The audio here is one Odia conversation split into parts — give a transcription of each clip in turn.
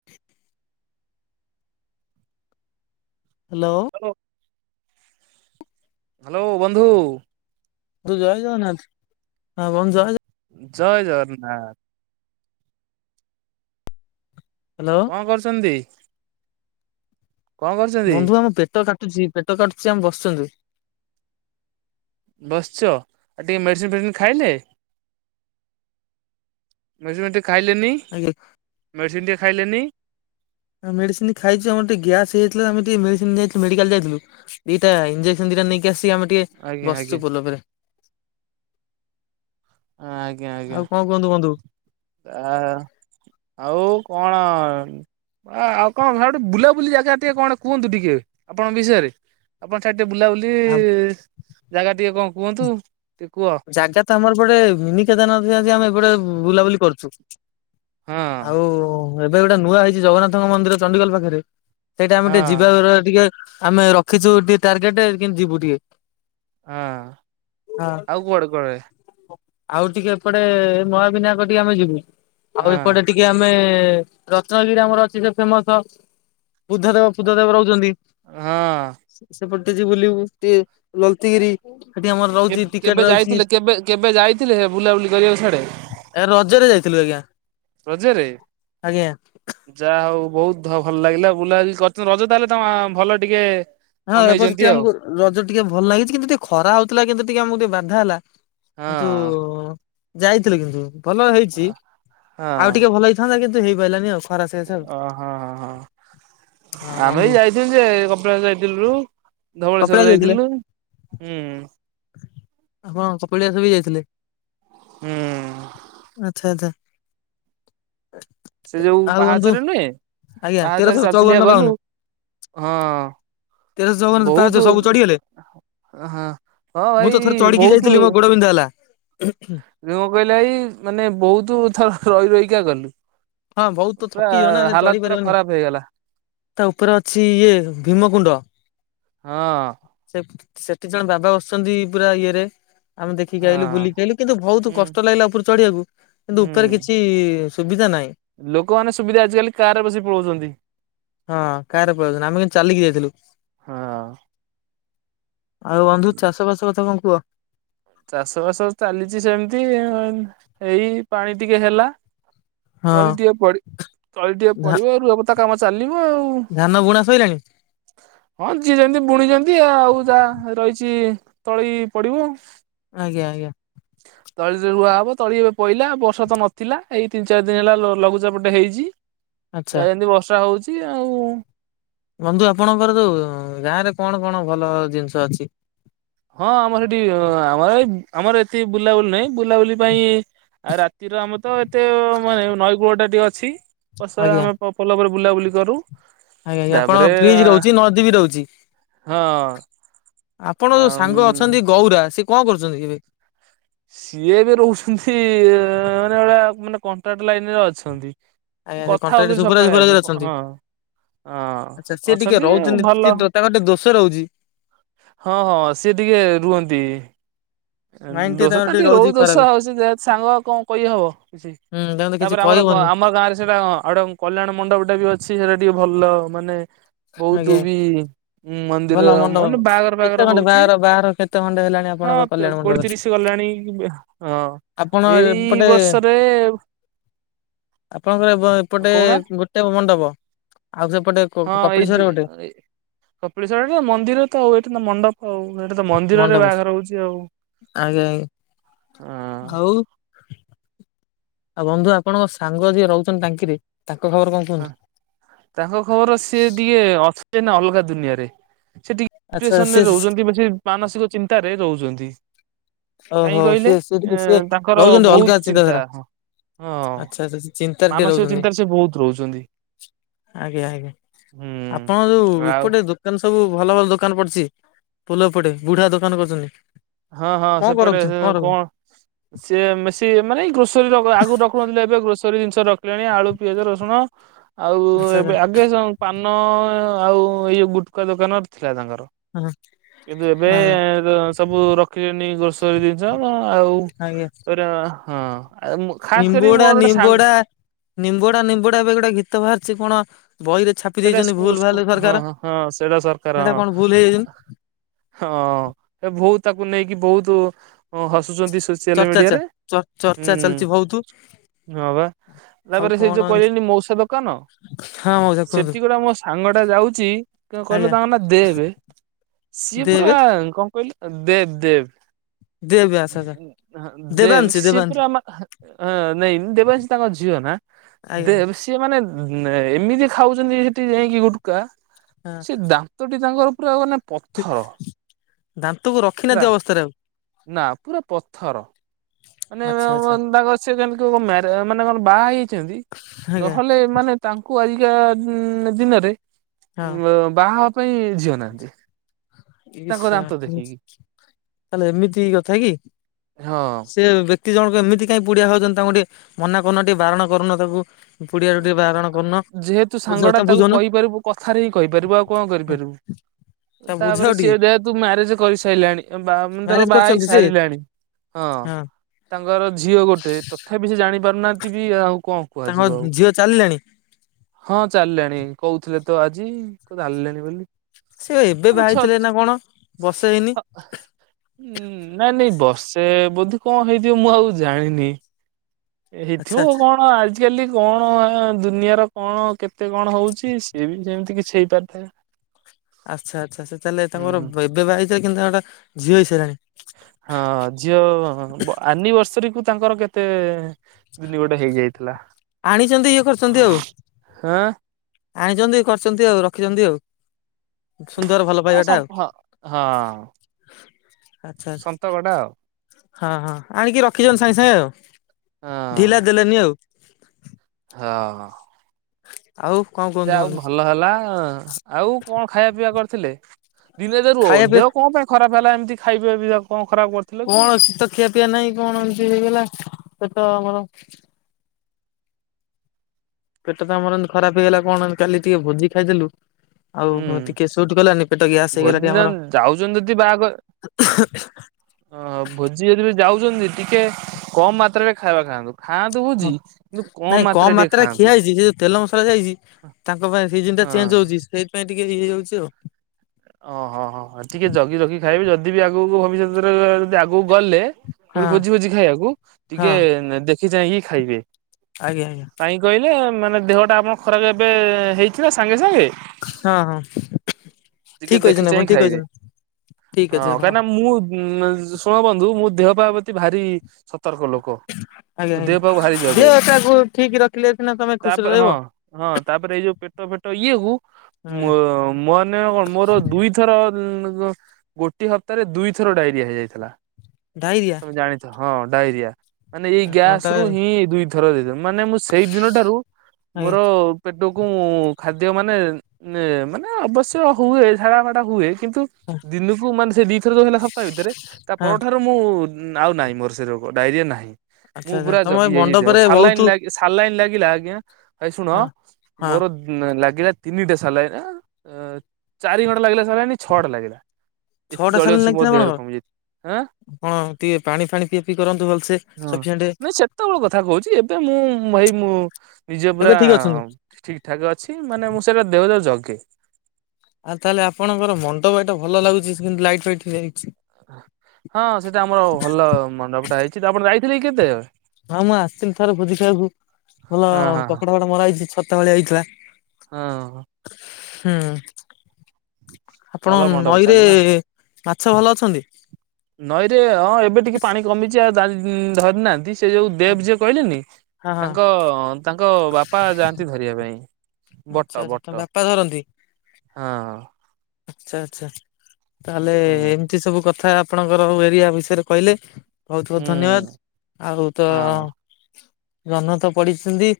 [inaudible] ହ୍ୟାଲୋ। ହ୍ୟଲୋ। ହ୍ୟାଲୋ ବନ୍ଧୁ। ବନ୍ଧୁ ଜୟ ଜଗନ୍ନାଥ ହଁ ବନ୍ଧୁ ଜୟ ଜୟ ଜଗନ୍ନାଥ। ହ୍ୟାଲୋ। କଣ କରୁଛନ୍ତି? କଣ କରୁଛନ୍ତି ବନ୍ଧୁ ଆମ ପେଟ କାଟୁଛି ପେଟ କାଟୁଛି ଆମେ ବସୁଛନ୍ତି। ବସିଛ ଆଉ ଟିକେ ମେଡ଼ିସିନ ଫେଡିସିନ ଖାଇଲେ। ମେଡିସିନ ଫେଡ଼ିଶିନ ଖାଇଲେନି। [unintelligible] ମେଡ଼ିସିନ ଟିକେ ଖାଇଲେନି? ଆ ମେଡିସିନ ଖାଇଛୁ ଆମର ଟିକେ ଗ୍ୟାସ୍ ହେଇଥିଲା ଆମେ ଟିକେ ମେଡିସିନ ଯଇଥିଲୁ ମେଡିକାଲ ଯାଇଥିଲୁ। ଦିଟା ଇଞ୍ଜେକ୍ସନ ଦିଟା ନେଇକି ଆସିକି ଆମେ ଆଜ୍ଞା ଟିକେ ଆଜ୍ଞା ବଛୁ ପୋଲ ଉପରେ। ହଁ, ଆଜ୍ଞା ଆଜ୍ଞା। ଆଉ କଣ କୁହନ୍ତୁ ବନ୍ଧୁ ଆ ଆଉ କଣ? ଆ ଆଉ କଣ ହାଡ଼ୁ ବୁଲାବୁଲି ଜାଗା ଟିକେ କଣ କୁହନ୍ତୁ ଟିକେ ଆପଣଙ୍କ ବିଷୟରେ? ଆପଣ ସେଠ ଟିକେ ବୁଲାବୁଲି ଆଉ ଜାଗା ଟିକେ କଣ କୁହନ୍ତୁ? ଟିକେ କୁହ। ଜାଗା ତ ଆମର ଗୋଟେ ମିନିିକେଦାରନାଥ ଯାନ୍ତେ ଆମେ ଏଟେ ବୁଲାବୁଲି କରୁଛୁ। ହଁ ଆଉ ଏବେ ଗୋଟେ ନୂଆ ହେଇଛି ଜଗନ୍ନାଥଙ୍କ ମନ୍ଦିର ଚଣ୍ଡିଖୋଲ ପାଖରେ। ସେଇଟା ଆମେ ହଁ ଟିକେ ଯିବାର ଟିକେ ଆମେ ରଖିଛୁ ଟିକେ ଟାର୍ଗେଟ କିନ୍ତ ଯିବୁ ଟିକେ। ହଁ ହଁ ଆଉ କୁଆଡେ କୁଆଡେ? ଆଉ ଟିକେ ଏପଟେ ମହାବିନାୟକ ଟିକେ ଆମେ ଯିବୁ ଆଉ ଏପଟେ ହଁ ଟିକ୍ କି ଆମେ ରତ୍ନଗିରି ଆମର ଅଛି ସେ ଫେମସ। ବୁଦ୍ଧ ଦେବ ଫୁଦ୍ଧ ଦେବ ରହୁଛନ୍ତି। ହଁ। ସେପଟେ ଟି ଯିବୁ ବୁଲିବୁ ଟିକେ ଲଲତିଗିରି। ସେଠି ଆମର ରହୁଛି କେବେ କେବେ ଟିକେଟ ରହୁଛି। ଯାଇଥିଲେ କେବେ କେବେ ଯାଇଥିଲେ ହେ ବୁଲାବୁଲି କରିବାକୁ ସାଡେ? ଏ ରଜରେ ଯାଇଥିଲୁ ଆଜ୍ଞା। ରଜରେ? ଆଜ୍ଞା। ଯାହା ହଉ ବହୁତ ଭଲ ଲାଗିଲା ବୁଲାବୁଲି କରି ରଜ ତାହେଲେ ତମ ଭଲ ଟିକେ ହଁ ଏବର୍ଷ ସେ ମନେଇଛନ୍ତି ଟିକେ ଆଉ ଆମକୁ ରଜ ଟିକେ ଭଲ ଲାଗିଛି କିନ୍ତୁ ଟିକେ ଖରା ହଉଥିଲା କିନ୍ତୁ ଟିକେ ଆମକୁ ଟିକେ ବାଧା ହେଲା। କିନ୍ତୁ ହଁ ଯାଇଥିଲୁ କିନ୍ତୁ। ଭଲ ହେଇଛି ହଁ ଆଉ ଟିକେ ଭଲ ହେଇଥାନ୍ତା କିନ୍ତୁ ହେଇପାରିଲାନି ଆଉ। ଖରା ସକାଶେ ଆଉ ଓହଁ ହଁ ହଁ। ହଁ ଆମେ ବନ୍ଧୁ ବି ଯାଇ୍ ଯେ ସେ କପିଳାସ ଯାଇଥିଲୁ ଧବଳେଶ୍ଵର କପିଳାସ ଯାଇଥିଲେ? ଯାଇଥିଲୁ। ହୁଁ। ଆପଣ କପିଳିଆସ ବି ଯାଇଥିଲେ? ହୁଁ। ଆଚ୍ଛା ଆଚ୍ଛା। ସେ ଯୋଉ ଆଉ ବନ୍ଧୁ ପାହାଚରେ ନୁହେଁ ଆଜ୍ଞା ପାହାଚରେ ତେରଶହ ଚଉବନ ଚାଲିଚାଲକା ବାଉନ ଗଲୁ ହଁ, ତେରଶହ ଚଉବନ ପାହାଚ ବହୁତ ସବୁ ଚଢିଗଲେ? ହଁ ମୁଁ ଭାଇ ତ ଥରେ ଚଢିକି ବହୁତ ଯାଇଥିଲି ମୋ ଗୋଡ ବିନ୍ଧା ହେଲା। ଯେ କଣ କହିଲେ ଭାଇ ମାନେ ବହୁତ ଥର ରହି ରହିକା ଗଲୁ। ହଁ ବହୁତ ତ ପୁରା ଥକିଯିବ ନା ସେ ଚଢି ହାଲତ ପୁରା ପାରିବନି ଖରାପ ହେଇଗଲା। ତା ଉପରେ ଅଛି ଇଏ ଭୀମକୁୁଣ୍ଡ। ହଁ। ସେଠ୍ ସେଠି ଜଣେ ବାବା ବସୁଛନ୍ତି ପୁରା ଇଏ ରେ ଆମେ ଦେଖିକି ଆଇଲୁ ହଁ ବୁଲିକି ଆଇଲୁ କିନ୍ତୁ ବହୁତ ହୁଁ କଷ୍ଟ ଲାଗିଲା ଉପରେ ଚଢିବାକୁ। କିନ୍ତୁ ହୁଁ ଉପରେ କିଛି ସୁବିଧା ନାହିଁ। ଲୋକମାନେ ସୁବିଧା ଆଜିକାଲି କାର ରେ ବସି ପଳାଉଛନ୍ତି। ହଁ କାହାର ପଉଛନ୍ତି। ଆମେ କିନ୍ତୁ ଚାଲିକି ଯାଇଥିଲୁ। ହଁ ଆଉ ବନ୍ଧୁ ଚାଷବାସ କଥା କଣ କୁହ? ଚାଷ ବାସ ଚାଲିଛି ସେମିତି ଏଇ ପାଣି ଟିକେ ହେଲା। ହଁ ତଳି ଟିକେ ପଡି ତଳି ଟିକେ ଧା ପଡିବ ଆଉ ରୁହବତା କାମ ଚାଲିବ ଆଉ। ଧାନ ବୁଣା ଶଇଲାଣି? ହଁ ଯିଏଛନ୍ତି ବୁଣିଛନ୍ତି ଆଉ ଯାହା ରହିଛି ତଳି ପଡିବ। ଆଜ୍ଞା ଆଜ୍ଞା। ତଳିରେ ରୁଆହବ, ତଳି ଏବେ ପଇଲା, ବର୍ଷା ତ ନଥିଲା, ଏଇ ତିନି ଚାରି ଦିନି ହେଲା ଲ ଲଘୁଚାପଟେ ହେଇଚି। ଆଚ୍ଛା ଯାହା ଯେମିତି ବର୍ଷା ହଉଚି ଆଉ। ବନ୍ଧୁ ଆପଣଙ୍କର ଯୋଉ ଗାଁ ରେ କଣ କଣ ଭଲ ଜିନିଷ ଅଛି? ହଁ, ଆମର ହେଠି ଆମର ଏଇ ଆମର ଏତି ବୁଲାବୁଲି ନାହିଁ, ବୁଲାବୁଲି ପାଇଁ ଆଉ ରା ରାତି ରେ ଆମେ ତ, ଏତେ ମାନେ ନଈ କୂଳଟା ଟିକେ ଅଛି, ବସ ଆଜ୍ଞା ଆମେ ପୋଲ ପରେ ବୁଲାବୁଲି କରୁ। ଆଜ୍ଞା ଆପଣଙ୍କ ତାପରେ, ବ୍ରିଜ ରହୁଛି ନଦୀ ବି ରହୁଛି। ହଁ। ଆପଣ ଯୋଉ ଆମ୍ ସାଙ୍ଗ ଅଛନ୍ତି ଗୌରା, ସିଏ କଣ କରୁଚନ୍ତି କି ଏବେ? ସିଏ ଏବେ ରହୁଚନ୍ତି, ମାନେ ହେରା ମାନେ କଣ୍ଟ୍ରାକ୍ଟ ଲାଇନରେ ଅଛନ୍ତି। ଆଜ୍ଞା ମୁଁ ସେ କଥା କଣ୍ଟ୍ରାକ୍ଟ ହଉଥିଲି ସୁପରଭାଇଜର ସକାଳେ ଆଜି, ଫୁପରଭାଇଜର କଣ ଅଛନ୍ତି। ହଁ। ଆଚ୍ଛା ହଁ, ସିଏ ଟିକେ ଅଛନ୍ତି ରହୁଛନ୍ତି ଟିକେ ଭଲ ଦ- ତାଙ୍କର ଟିକେ ଦୋଷ ରହୁଛି। ହଁ ହଁ, ସିଏ ଟିକେ ରୁହନ୍ତି। ମାଇଣ୍ଡ ଦୋଷା ତାଙ୍କର ତ ଟିକେ ରହୁଛି ରହୁଚି ଦୋଷ, ଖରାପ। ଆଉ ସେ ଯେହେତୁ ସାଙ୍ଗ, ଆଉ କଣ କହିହବ କିଛି? ହୁଁ ତାଙ୍କୁ ତ କିଛି ତାପରେ ଆମର, କହିବନି ଆମ ଗାଁରେ ସେଟା କଣ ଅଡଙ୍ଗ। କଲ୍ୟାଣ ମଣ୍ଡପ ଟା ବି ଅଛି, ସେଇଟା ଟିକେ ଭଲ, ମାନେ ବହୁତ ଆଜ୍ଞା ବି ଉଁ ମନ୍ଦିର, ଭଲ ମଣ୍ଡପ ମାନେ ବାହାଘର କେତେ ବାହାଘର ଖଣ୍ଡେ ହଉଚି, ବାହାଘର କେତେ ଖଣ୍ଡେ ହେଲାଣି ହଁ। ଆପଣଙ୍କ କଲ୍ୟାଣ ମଣ୍ଡପରେ? କୋଡିତିରିଶି ଗଲାଣି, ହଁ ଆପଣ ଏଇ ଏପଟେ ବର୍ଷରେ ଆପଣଙ୍କର ଏପ ଏପଟେ କହୁନା ଗୋଟେ ମଣ୍ଡପ, ଆଉ ସେପଟେ କପି କପିଳେଶ୍ୱର ଗୋଟେ କପିଳେଶ୍ୱର [unintelligible] ମନ୍ଦିର ତ, ଆ ଏଇଟା ତ ମଣ୍ଡପ। ହଉ ସେଇଟା ତ ମନ୍ଦିରରେ ମଣ୍ଡପ ବାହାଘର ହଉଚି ଆଉ, ଆଜ୍ଞା ଆଜ୍ଞା। ହଁ। ହଉ ଆଉ ବନ୍ଧୁ ଆପଣଙ୍କ ସାଙ୍ଗ ଯିଏ ରହୁଚନ୍ତି ଟାଙ୍କିରେ, ତାଙ୍କ ଖବର କଣ? ହ କୁହନ୍ତୁ? ତାଙ୍କ ଖବର ସିଏ ଟିକେ ଅଛି ଯେ ନା ଅଲଗା ଦୁନିଆରେ, ସେ ଟିକେ ଆଚ୍ଛା ଡିପ୍ରେସନରେ ସେ ରହୁଚନ୍ତି, କି ସେ ମାନସିକ ଚିନ୍ତାରେ ରହୁଚନ୍ତି। ଓହୋ, ସିଏ ସେ ଟିକେ ସିଏ ଲହୁଚନ୍ତି ବହୁତ ଅଲଗା ଚିନ୍ତା ଚିନ୍ତାଧାରା। ହଁ ଆଛା, ସେ ଚିନ୍ତାରେ ଟିକେ ମାନସିକ ରହୁଚନ୍ତି। ଚିନ୍ତାରେ ସେ ବହୁତ ରହୁଛନ୍ତି। ଆଜ୍ଞା ଆଜ୍ଞା, ଆପଣ ଯୋଉ ହୁଁ ଆଉ ଏପଟେ ଦୋକାନ ସବୁ ଭଲ ଭଲ ଦୋକାନ ପଡିଚି, ପୋଲ ଏ ପଟେ, ବୁଢା ଦୋକାନ କରୁଚନ୍ତି। ହଁ ହଁ, ସେପଟେ ସେ କଣ ସିଏ, ବେଶି ମାନେ ଏଇ ଗ୍ରୋସରୀ ଆଗରୁ ରଖୁନଥିଲେ, ଏବେ ଗ୍ରୋସରୀ ଜିନିଷ ରଖିଲାଣି, ଆଳୁ ପିଆଜ ରସୁଣ। ଆଉ ଆଚ୍ଛା ଆଚ୍ଛା ଏବେ ଆଗେ [unintelligible] ପାନ ଆଉ ଏଇ ଯଉ ଗୁଟକା ଦୋକାନ ଥିଲା ତାଙ୍କର। ହଁ ହଁ କିନ୍ତୁ ଏବେ ସବୁ ରଖିଚନି ଗ୍ରୋସରି ଜିନିଷ ଆଉ, ଆଜ୍ଞା [unintelligible] ହଁ, ଖାସ କରି ମୋର ଗୋଟେ ସାଙ୍ଗ ନିମ୍ବଡା ନିମ୍ବଡା ଏବେ ଗୋଟେ ଗୀତ ବାହାରିଛି କଣ ବହିରେ ଛାପି ସେଇଟା ଦେଇଛନ୍ତି ସ୍କୁ ଭୁଲ ଭାଲ ସ୍କୁ, ହଁ ସରକାର ହଁ ସେଇଟା ସରକାର ସେଇଟା କଣ ଭୁଲ ହଁ ହେଇଯାଇଛନ୍ତି ହଁ, ଏ ବୋହୁତ ତାକୁ ନେଇକି ବହୁତ ହସୁଚନ୍ତି, ସୋ ଚର୍ଚ୍ଚା ଚା ଚର୍ଚ୍ଚା ଚାଲିଚି ବହୁତ ହଁ ବା, ଆଉ ତାପରେ ସେ କଣ ଯୋଉ ଏମିତି କହିଲେନି ମଉସା ଦୋକାନ ହଁ ମଉସା କୁହନ୍ତୁ ସେଠି ଗୋଟା ମୋ ସାଙ୍ଗ ଟା ଯାଉଚି, କ କହିଲେ ଆଜ୍ଞା ତାଙ୍କ ନା ଦେବେ ସିଏ ଦେ ପୁରା ଏବେ କଣ କହିଲ ଦେବ୍ ଦେବ୍। ଦେବ୍, ଆଛା ଆଛା। ଦେବ୍ ସିଏ ପୁରା, ଆମ ନାଇଁନି ଦେବଂଶୀ ତାଙ୍କ ଝିଅ ନା। ଆଜ୍ଞା ଦେବ୍, ଆଜ୍ଞା ସିଏ ମାନେ ଏମିତି ଖାଉଚନ୍ତି ସେଠି ଯାଇକି ଗୁଟକା, ହଁ। ସିଏ ଦା ଦାନ୍ତଟି ତାଙ୍କର ପୁରା ମାନେ ପଥର ଦାନ୍ତକୁ ହେଲା ରଖିନାହାନ୍ତି ଅବସ୍ଥାରେ ଆଉ ନା ପୁରା ପଥର। ମାନେ ଆଚ୍ଛା ଆଚ୍ଛା ତାଙ୍କ ସେ ଯେମିତି ମାନେ କଣ ବାହା ହେଇଛନ୍ତି ଆଜ୍ଞା ନହେଲେ ମାନେ ତାଙ୍କୁ ଆଜିକା ଦିନରେ ହଁ ବାହା ହେବା ପାଇଁ ଝିଅ ନାହାନ୍ତି। ଏ ତାଙ୍କ ଦାନ୍ତ ସଳା ଦେଖିକି ତାହାଲେ ଏମିତି କଥା କି ହଁ। ସେ ବ୍ୟାକ୍ତି ଜଣଙ୍କ ଏମିତି କାଇଁ ପୁଡିଆ ହଉଛନ୍ତି ତାଙ୍କୁ ଟିକେ ମନା କରୁନ ଟିକେ ବାରଣ କରୁନ ତାକୁ ପୁଡିଆ ରୁ ଟିକେ ବାରଣ ଯେହେତୁ ସାଙ୍ଗଟା ତାକୁ କରୁନ କହିପାରିବୁ କଥାରେ ହିଁ କହିପାରିବୁ ଆଉ କଣ କରିପାରିବୁ ତାକୁ ତାପରେ ବୁଝାଅ ସିଏ ଟିକେ ଯେହେତୁ ମ୍ୟାରେଜ କରିସାରିଲାଣି ବାହା ବାହା ଧର ମ୍ୟାରେଜ ହେଇ କରିଛନ୍ତି ସେ ସାରିଲାଣି ହଁ ତାଙ୍କର ଝିଅ ଗୋଟେ ତଥାପି ସେ ଜାଣି ପାରୁନାହାନ୍ତି ବି ଆଉ କଣ ତାଙ୍କ କୁହାଯିବ ଆଉ ଝିଅ ଚାଲିଲେଣି? ହଁ ଚାଲିଲାଣି କହୁଥିଲେ ତ ଆଜି ଚାଲିଲେଣି ବୋଲି। ସିଏ ଏବେ ବାହାହେଇଥିଲେ ନା କଣ ବର୍ଷେ ହେଇନି? ଉଁ ନାଇଁ ନାଇଁ ବର୍ଷେ ବୋଧେ କଣ ହେଇଥିବ ମୁଁ ଆଉ ଜାଣିନି। ଆଚ୍ଛା ହେଇଥିବ ଆଚ୍ଛା କଣ ଆଜି ଆଜିକାଲି କଣ ଦୁନିଆର କଣ କେତେ କଣ ହଉଛି ସିଏ ବି ଯେମିତି କିଛି ହେଇପାରିଥାଏ। ଆଚ୍ଛା ଆଚ୍ଛା ସେ ତାହେଲେ ତାଙ୍କର ହୁଁ ଏବେ ବାହାହେଇଥିଲେ କିନ୍ତୁ ତାଙ୍କର ଝିଅ ହେଇ ସାରିଲାଣି। ହଁ ଝିଅ ଆନିଭର୍ସରୀ କୁ ତାଙ୍କର କେତେ? ଦିନି ଗୋଟେ ହେଇଯାଇଥିଲା ଆଣିଛନ୍ତି ଇଏ କରିଛନ୍ତି ଆଉ ହଁ [unintelligible] ଆଣିଛନ୍ତି କରିଛନ୍ତି ଆଉ ରଖିଛନ୍ତି ଆଉ ସୁନ୍ଦର ଭଲ ହଁ ପାଇବାଟା ସମ ଆଉ ହଁ ହଁ ଆଛା ଆଛା। ସନ୍ତକଟା ଆଉ। ହଁ ହଁ ଆଣିକି ରଖିଛନ୍ତି ସାଙ୍ଗେ ସାଙ୍ଗେ ଆଉ ଢିଲା ହଁ ଦେଲେନି ଆଉ ହଁ। ଆଉ କଣ? ଯେ କୁହନ୍ତୁ ଆଉ କୁହନ୍ତୁ। ଭଲ ହେଲା ଆଉ କଣ ଖାଇବା ପିଇବା କରିଥିଲେ ଦିନେ [unintelligible] ଦେ ରୁହ ଖାଇବା ଦେହ କଣ ପାଇଁ ଖରାପ ହେଲା ଏମିତି ଖାଇବା ବିଧ [unintelligible] କଣ ଖରାପ କରି କଣ କିଛି ତ ଖିଆ ପିଆ ନାହିଁ କଣ ଏମିତି ହେଇଗଲା ପେଟ ଆମର ପେଟ ତ ଆମର ଏମିତି ଖରାପ ହେଇଗଲା କଣ କାଲି ଟିକେ ଭୋଜି ଖାଇଦେଲୁ ଆଉ ହୁଁ। ଟିକେ ସୁଟ୍ କଲାନି ପେଟ ଗ୍ୟାସ୍ ହେଇଗଲା ଭୋଜି ଟିକେ ନା ଆମର। ଯାଉଛନ୍ତି ହଁ ଭୋଜି ଯଦି ବି ଯାଉଛନ୍ତି ଟିକେ କମ୍ ମାତ୍ରାରେ ଖାଇବା ଖାଆନ୍ତୁ। ଖାଆନ୍ତୁ ହ ଭୋଜି କିନ୍ତୁ ନାଇଁ କମ୍ ଟିକେ ମାତ୍ରାରେ ଖାଆନ୍ତୁ। ଖିଆ ହେଇଛି ସେ ଯୋଉ ତେଲ ମସଲା ଦିଆଯାଇଛି ତାଙ୍କ ପାଇଁ ସିଜନ୍‌ ଟା ଚେଞ୍ଜ ହଁ ହଉଛି ସେଇଥିପାଇଁ ଟିକେ ହେଇଯାଉଛି ଆଉ। ଓ ହଁ ହଁ ଟିକେ ଜଗି ରଖି କି ଖାଇବେ ଯଦି ବି ଆଗକୁ ଭବିଷ୍ୟତରେ ଯଦି ଆଗକୁ ଗଲେ ପୁଣି ହଁ ଭୋଜି ଭୋଜି ଖାଇବାକୁ ଟିକେ ହଁ ଦେଖି ଚାହିଁକି ଖାଇବେ। ଆଜ୍ଞା ଆଜ୍ଞା। କାହିଁକି କହିଲେ ମାନେ ଦେହଟା ଆପଣ ଖରାପ ଏବେ ହେଇଥିଲା ସାଙ୍ଗେ ସାଙ୍ଗେ। ହଁ ହଁ ଟିକେ ଠିକ୍ ଦେଖି କହିଛନ୍ତି ଚାହିଁ ଆପଣ ଠିକ୍ ଖାଇବେ। କହିଛନ୍ତି ଠିକ୍ ଅଛି ହଁ ଆପଣ। ଉଁ ଶୁଣ ବନ୍ଧୁ ମୁଁ ଦେହ ପା ପ୍ରତି ଭାରି ସତର୍କ ଲୋକ ଆଜ୍ଞା ଦେହ ଆଜ୍ଞା। ପାହା କୁ ଭାରି ଜଗେ ଦେହ ଟାକୁ ଠିକ୍ ରଖିଲେ ସିନା ତମେ ଖୁସିରେ ତାପରେ ରହିବ ହଁ ହଁ ତାପରେ ଏଇ ଯୋଉ ପେଟ ଫେଟ ଇଏ କୁ ମୁଁ ମାନେ କଣ ମୋର ଦୁଇଥର ଗୋଟିଏ ହପ୍ତାହରେ ଦୁଇଥର ଡାଇରିଆ ହେଇଯାଇଥିଲା। ଡାଇରିଆ। ଜାଣିଛ ହଁ ଡାଇରିଆ ମାନେ ଏଇ ତମେ ଗ୍ୟାସ ରୁ ତାହେଲେ ହିଁ ଦୁଇ ଥର ଦେଇଦ ମାନେ ମୁଁ ସେଇ ଦିନ ଠାରୁ ଆଜ୍ଞା ମୋର ପେଟକୁ ଖାଦ୍ୟ ମାନେ- ଏ-ମାନେ ଅବଶ୍ୟ ହୁଏ ଝାଡ଼ା ଫାଡା ହୁଏ କିନ୍ତୁ ହଁ ଦିନକୁ ମାନେ ସେ ଦି ଥର ଯଉ ହେଲା ସପ୍ତାହ ଭିତରେ ତା ପରଠାରୁ ମୁଁ ଆଉ ନାହିଁ ମୋର ସେ ରୋଗ ଡାଇରିଆ ନାହିଁ। ଆଚ୍ଛା ମୁଁ ଆଚ୍ଛା ପୁରା ତମ ଏ ଜଗି ଯାଇଚି ମଣ୍ଡପରେ ସାଲାଇନ୍ ବହୁତୁ ସ- ସାଲାଇନ୍ ଲାଗିଲା ଆଜ୍ଞା ଏ ଶୁଣ ହଁ। ହଁ ମୋର ଲାଗିଲା ତିନିଟା ସାଲାଇନ୍ ନା ଚାରି ଘଣ୍ଟା ଲାଗିଲା ସାଲାଇନ୍ ଛଅଟା ଲାଗିଲା। ଏତେ ଜଳୀୟ ଅଂଶ ମୋ ଦେହରେ କମିଯାଇଥିଲା। ଆପଣ ଟିକେ ପାଣି ଫାଣି ପିଆ ପିଇ କରନ୍ତୁ ଭଲସେ ସଫିସେଣ୍ଟେ। ସେତବେଳେ କଥା କହୁଚି ଏବେ ମୁଁ ହେଇ ମୁଁ ନିଜେ ପୁରା ଏବେ ଠିକ୍ ଅଛନ୍ତି। ଠିକ୍ ଠାକ୍ ଅଛି ମାନେ ମୁଁ ସେଇଟା ଦେହ [unintelligible] ଜଗେ। ଆଉ ତାହେଲେ ଆପଣଙ୍କର ମଣ୍ଡପ ଏଟା ଭଲ ଲାଗୁଚି କିନ୍ତୁ ଲାଇଟ୍ ଫାଇଟ୍ ହେଇଯାଇଚି। ହଁ ସେଟା ଆମର ଭଲ ମଣ୍ଡପ ଟା ହେଇଚି ତ ଆପଣ ଯାଇଥିଲେ କି କେତେବେଳେ? ହଁ ମୁଁ ଆସିଥିଲି ଥରେ ଭୋଜି ଖାଇବାକୁ ଭଲ ହଁ ହଁ କପଡା ଫପଡା ମରା ହେଇଚି ଛତା ଭଳିଆ ହେଇଥିଲା। ହଁ। ହୁଁ ଭଲ ଆପଣ ମଣ୍ଡପ ନଈରେ ଚାଲେ ନା ମାଛ ଭଲ ଅଛନ୍ତି? ନଈରେ ହଁ ଏବେ ଟିକେ ପାଣି କମିଚି ଆଉ [unintelligible] ଧରି ନାହାନ୍ତି। ସେ ଯଉ ଦେବ୍ ଯିଏ କହିଲେନି ହଁ ହଁ ତାଙ୍କ- ତାଙ୍କ ବାପା ଯାଆନ୍ତି ଧରିବା ପାଇଁ। ଆଚ୍ଛା ବଟ ଆଚ୍ଛା ତମ ବଟ ବାପା ଧରନ୍ତି ହଁ। ଆଚ୍ଛା ଆଚ୍ଛା। ତାହେଲେ ହୁଁ ଏମିତି ସବୁ କଥା ଆପଣଙ୍କର ଏରିଆ ବିଷୟରେ କହିଲେ? ବହୁତ୍ ହୁଁ ବହୁତ୍ ଧନ୍ୟବାଦ୍ ଆଉ ତ ହଁ। ଜହ୍ନ ତ ପଡିଛିନ୍ତି।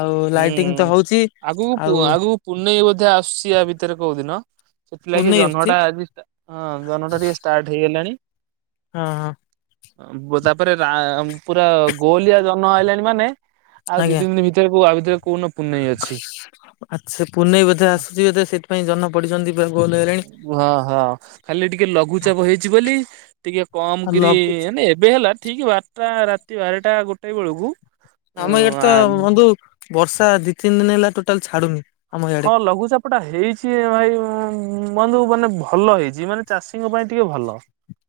ଆଉ ଲାଇଟିଂ ତ ହଉଚି ଆଉ ପୁନେଇଁ ବୋଧେ ଆସୁଚି ୟା ଭିତରେ କଉ ଦିନ ସେଥିଲାଗି ପୁନେଇ ଆସୁଛି ଜହ୍ନଟା ଆଜି ହଁ ଜହ୍ନ ଟା ଟିକେ ଷ୍ଟାର୍ଟ ହେଇଗଲାଣି। ହଁ। ଓ ତାପରେ ରା- ପୁରା ଗୋଲିଆ ଜହ୍ନ ଆଇଲାଣି ମାନେ ଆଉ ଦି ଆଜ୍ଞା। ତିନି ଦିନ ଭିତରେ କଉ ଆଁ ଭିତରେ କଉଦିନ ପୁନେଇଁ ଅଛି। ଆଚ୍ଛା ପୁନେଇଁ ବୋଧେ ଆସୁଚି ବୋଧେ ସେଥିପାଇଁ ଜହ୍ନ ପଡିଚନ୍ତି। ପୁରା ଗୋଲ୍ ହେଲେଣି। ୱ ହ ଖାଲି ଟିକେ ଲଘୁଚାପ ହେଇଚି ବୋଲି ଟିକେ କମ୍ ଆଉ କିରି ଲଗୁ ମାନେ ଏବେ ହେଲା ଠିକ୍ ବାରଟା ରାତି ବାରଟା ଗୋଟେ ବେଳକୁ ଅ ଆମ ଇଆଡେ ତ ବନ୍ଧୁ ବର୍ଷା ଦି ତିନି ଦିନ ହେଲା ଟୋଟାଲ୍ ଛାଡୁନି। ଆମ ଇଆଡେ। ହଁ ଲଘୁଚାପ ଟା ହେଇଚି ଭାଇ ବନ୍ଧୁ ମାନେ ଭଲ ହେଇଚି। ଯିଏ ମାନେ ଚାଷୀଙ୍କ ପାଇଁ ଟିକେ ଭଲ।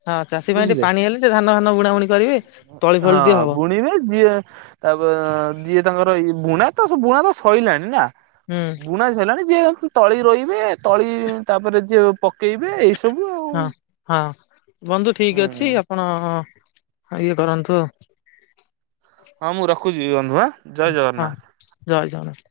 ହଁ ଚାଷୀ ପାଇଁ ଟିକେ ବୁଝିଲେ। ପାଣି ହେଲେ ଟିକେ ଧାନ ଫାନ ବୁଣା ବୁଣି କରିବେ ତଳି ଫଳି ଦିଏ ହବ। [unintelligible] ତାପରେ ଯିଏ ତାଙ୍କର ଏଇ ବୁଣା ତ ବୁଣା ତ ସଇଲାଣି ନା। ହୁଁ ବୁଣା ସଇଲାଣି ଯିଏ ତଳି ରୋଇବେ ତଳି ତାପରେ ଯିଏ ପକେଇବେ ଏଇସବୁ ହଁ -ହଁ ବନ୍ଧୁ ଠିକ୍ ହୁଁ ଅଛି ଆପଣ ଇଏ ଧରନ୍ତୁ ଆଉ। ହଁ ମୁଁ ରଖୁଚି ବନ୍ଧୁ ଆଁ। ଜୟ ଜଗନ୍ନାଥ। ହଁ-ଜୟ ଜଗନ୍ନାଥ୍।